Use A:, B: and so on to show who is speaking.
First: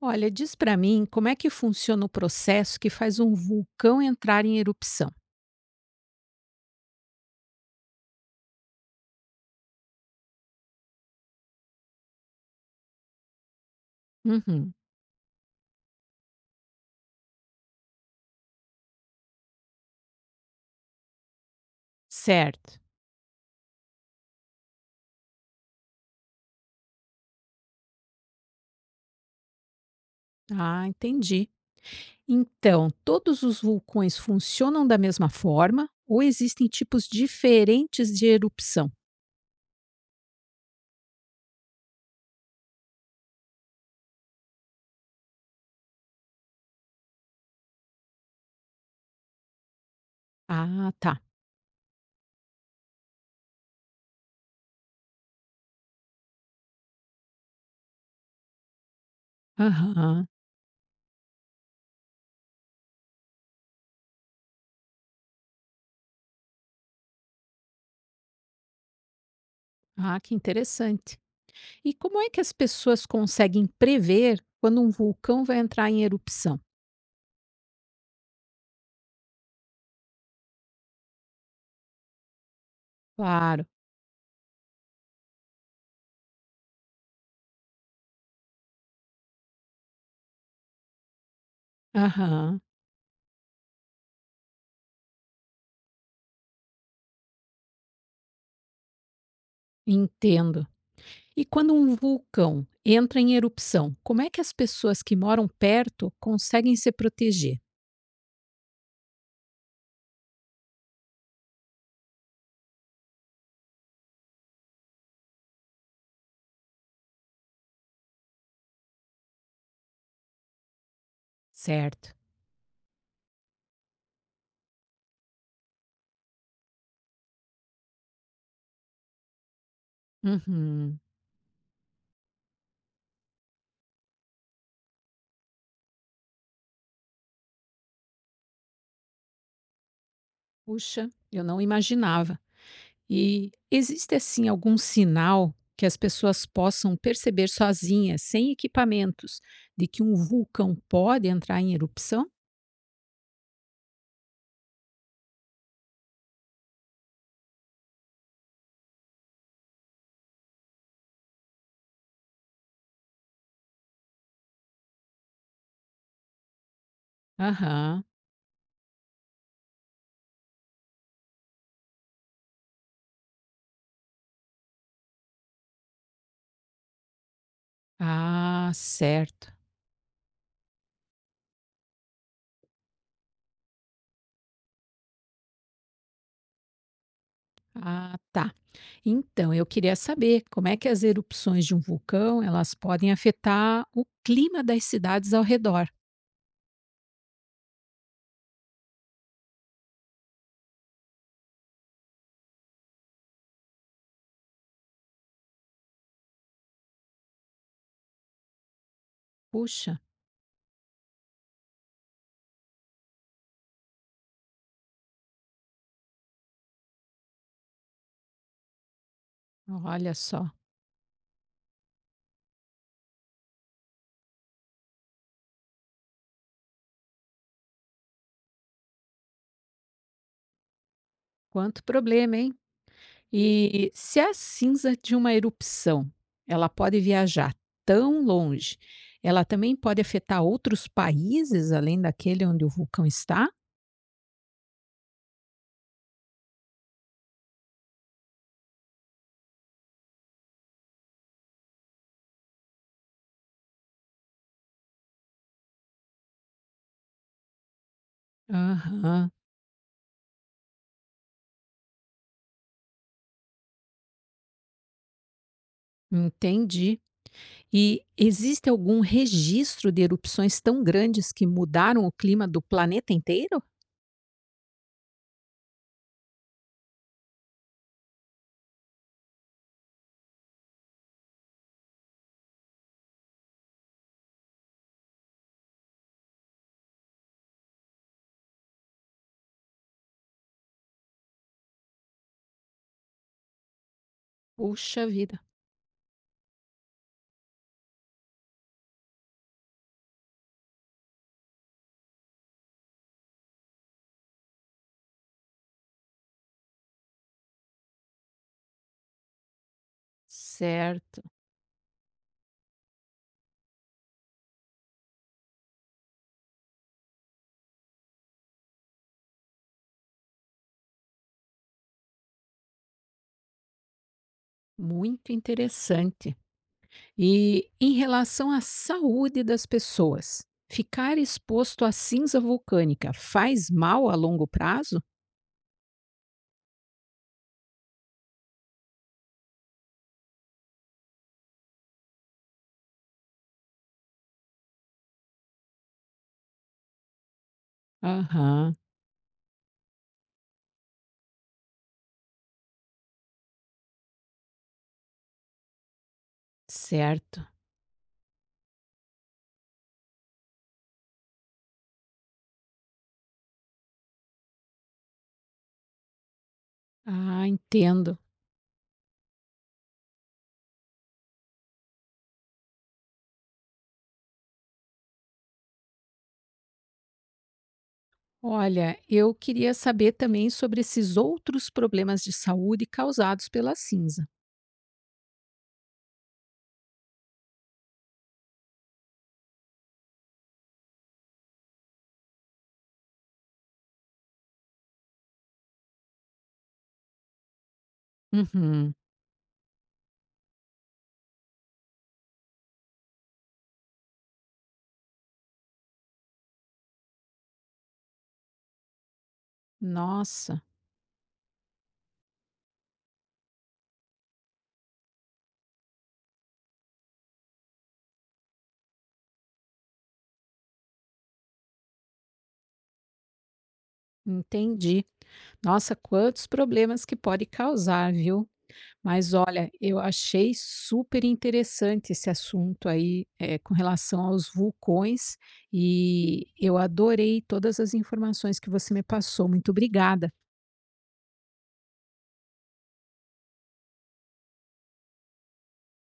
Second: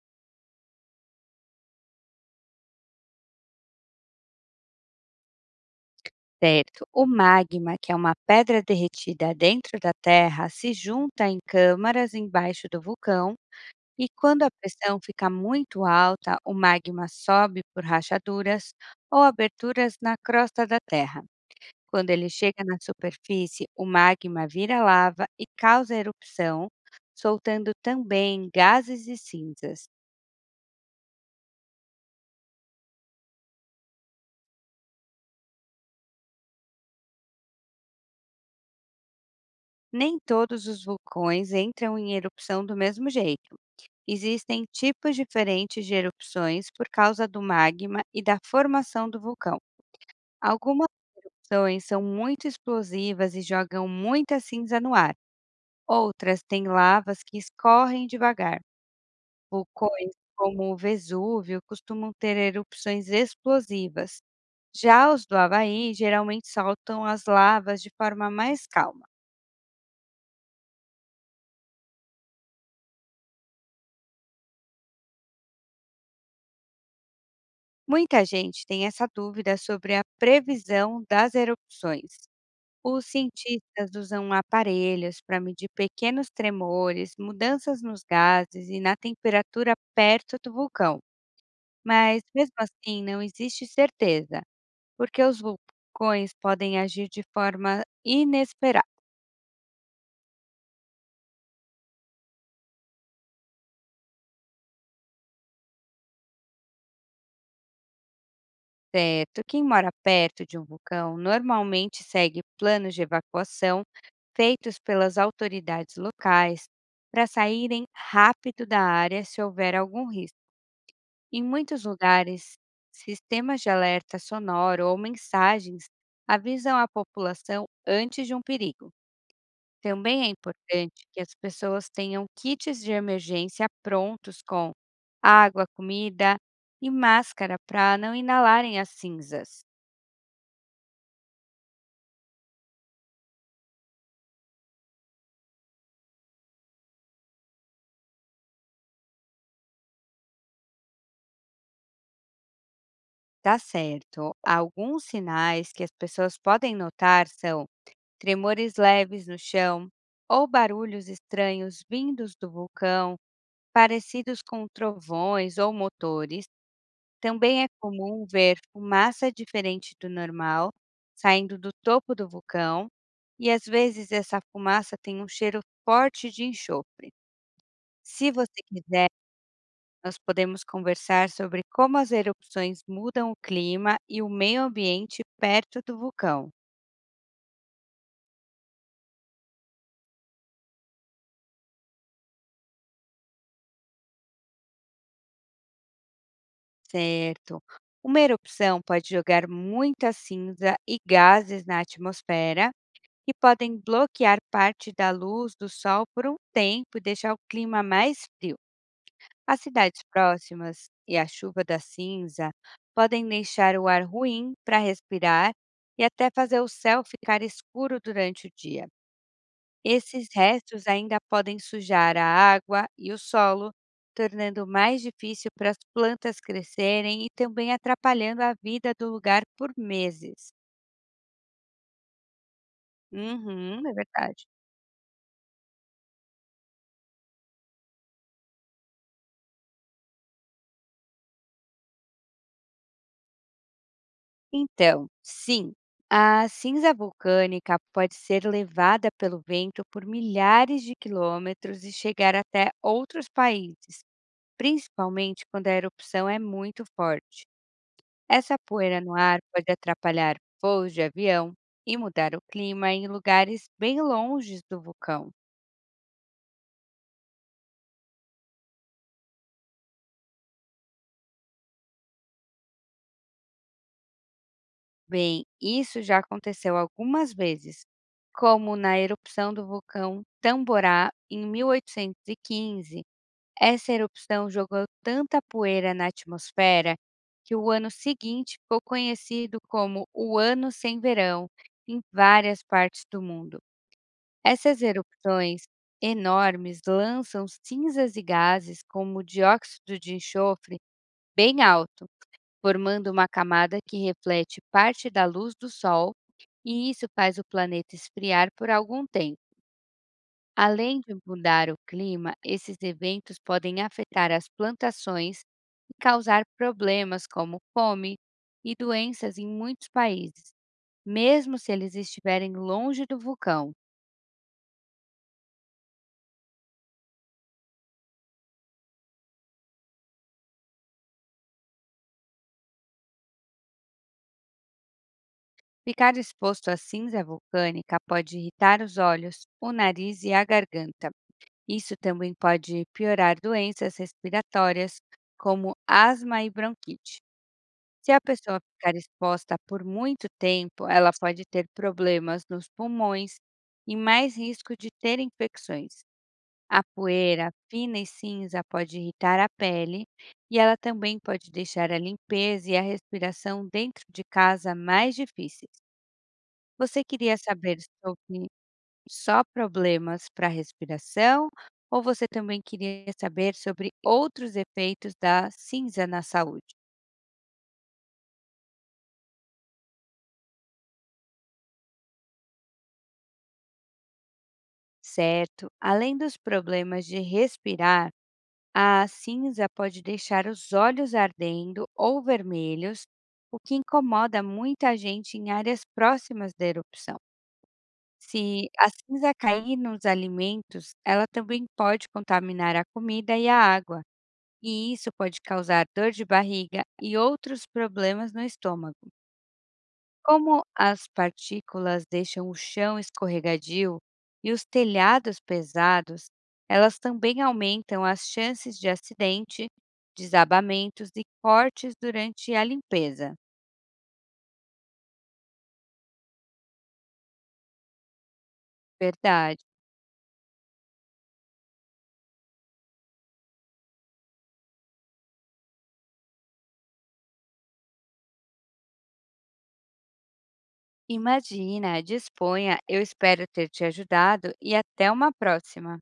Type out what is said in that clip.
A: Olha, diz para mim como é que funciona o processo que faz um vulcão entrar em erupção.
B: Certo. O magma, que é uma pedra derretida dentro da Terra, se junta em câmaras embaixo do vulcão e, quando a
A: Uhum.
B: pressão fica muito alta, o magma sobe por rachaduras ou aberturas na crosta da Terra. Quando ele chega na
A: Certo.
B: superfície, o magma vira lava e causa erupção, soltando também gases e cinzas.
A: Ah, entendi. Então, todos os vulcões funcionam da mesma forma ou existem tipos diferentes de erupção?
B: Nem todos os vulcões entram em erupção do mesmo jeito. Existem tipos diferentes de erupções por causa do magma e da formação do vulcão. Algumas
A: Ah, tá.
B: erupções são muito explosivas e jogam muita cinza no ar. Outras têm lavas que escorrem devagar. Vulcões
A: Aham.
B: como o Vesúvio costumam ter erupções explosivas. Já os do Havaí geralmente soltam as lavas de forma mais calma.
A: Ah, que interessante. E como é que as pessoas conseguem prever quando um vulcão vai entrar em erupção?
B: Muita gente tem essa dúvida sobre a previsão das erupções. Os
A: Claro.
B: cientistas usam aparelhos para medir pequenos tremores, mudanças nos gases e na temperatura perto do vulcão. Mas, mesmo
A: Aham.
B: assim, não existe certeza, porque os vulcões podem agir de forma inesperada.
A: Entendo. E quando um vulcão entra em erupção, como é que as pessoas que moram perto conseguem se proteger?
B: Certo. Quem mora perto de um vulcão normalmente segue planos de evacuação feitos pelas autoridades locais para saírem rápido da área se houver algum risco. Em muitos
A: Certo.
B: lugares, sistemas de alerta sonoro ou mensagens avisam a população antes de um perigo. Também é
A: Uhum.
B: importante que as pessoas tenham kits de emergência prontos com água, comida e máscara para não inalarem as cinzas.
A: Puxa, eu não imaginava. E existe assim algum sinal que as pessoas possam perceber sozinhas, sem equipamentos, de que um vulcão pode entrar em erupção?
B: Tá certo. Alguns sinais que as pessoas podem notar são tremores leves no chão ou barulhos estranhos vindos do vulcão, parecidos com trovões ou motores. Também é
A: Aham.
B: comum ver fumaça diferente do normal saindo do topo do vulcão, e às vezes essa fumaça tem um cheiro forte de enxofre. Se você
A: Ah,
B: quiser,
A: certo.
B: nós podemos conversar sobre como as erupções mudam o clima e o meio ambiente perto do vulcão,
A: Ah, tá. Então, eu queria saber como é que as erupções de um vulcão elas podem afetar o clima das cidades ao redor.
B: certo? Uma erupção pode jogar muita cinza e gases na atmosfera, que podem bloquear parte da luz do sol por um tempo e deixar o clima mais frio. As
A: Puxa,
B: cidades próximas e a chuva da cinza podem deixar o ar ruim para respirar e até fazer o céu ficar escuro durante o dia.
A: olha
B: Esses
A: só,
B: restos ainda podem sujar a água e o solo, tornando mais difícil para as plantas crescerem e também atrapalhando a vida do lugar por meses.
A: quanto problema, hein?
B: Uhum,
A: E
B: é
A: se a
B: verdade.
A: cinza de uma erupção, ela pode viajar tão longe, ela também pode afetar outros países além daquele onde o vulcão está?
B: Então, sim, a cinza vulcânica pode ser levada pelo vento por milhares de quilômetros e chegar até outros países, principalmente quando a erupção é muito forte. Essa poeira no
A: Aham,
B: ar pode atrapalhar voos de avião e mudar o clima em lugares bem longe do vulcão.
A: entendi. E existe algum registro de erupções tão grandes que mudaram o clima do planeta inteiro?
B: Bem, isso já aconteceu algumas vezes, como na erupção do vulcão Tamborá em 1815. Essa erupção jogou tanta poeira na atmosfera que o ano seguinte ficou conhecido como o Ano Sem Verão em várias partes do mundo. Essas
A: Puxa vida.
B: erupções enormes lançam cinzas e gases como dióxido de enxofre bem alto, formando uma camada que reflete parte da luz do Sol, e isso faz o planeta esfriar por algum tempo. Além de
A: Certo,
B: mudar o clima, esses eventos podem afetar as plantações e causar problemas como fome e doenças em muitos países, mesmo se eles estiverem longe do vulcão.
A: muito interessante. E em relação à saúde das pessoas, ficar exposto à cinza vulcânica faz mal a longo prazo?
B: Ficar exposto à cinza vulcânica pode irritar os olhos, o nariz e a garganta. Isso também pode piorar doenças respiratórias, como asma e bronquite. Se a pessoa
A: Aham,
B: ficar exposta por muito tempo, ela pode ter problemas nos pulmões e mais risco de ter infecções. A
A: certo.
B: poeira fina e cinza pode irritar a pele e ela também pode deixar a limpeza e a respiração dentro de casa mais difíceis. Você queria
A: Ah,
B: saber
A: entendo.
B: sobre só problemas para a respiração ou você também queria saber sobre outros efeitos da cinza na saúde?
A: Olha, eu queria saber também sobre esses outros problemas de saúde causados pela cinza.
B: Certo, além dos problemas de respirar, a cinza pode deixar os olhos ardendo ou vermelhos, o que incomoda muita gente em áreas próximas da erupção. Se a
A: Uhum.
B: cinza cair nos alimentos, ela também pode contaminar a comida e a água e isso pode causar dor de barriga e outros problemas no estômago. Como
A: Nossa,
B: as partículas deixam o chão escorregadio e os telhados pesados, elas também aumentam as chances de acidente, desabamentos e cortes durante a limpeza.
A: entendi. Nossa, quantos problemas que pode causar, viu? Mas
B: Verdade.
A: olha, eu achei super interessante esse assunto aí, com relação aos vulcões, e eu adorei todas as informações que você me passou. Muito obrigada.
B: Imagina, disponha, eu espero ter te ajudado e até uma próxima.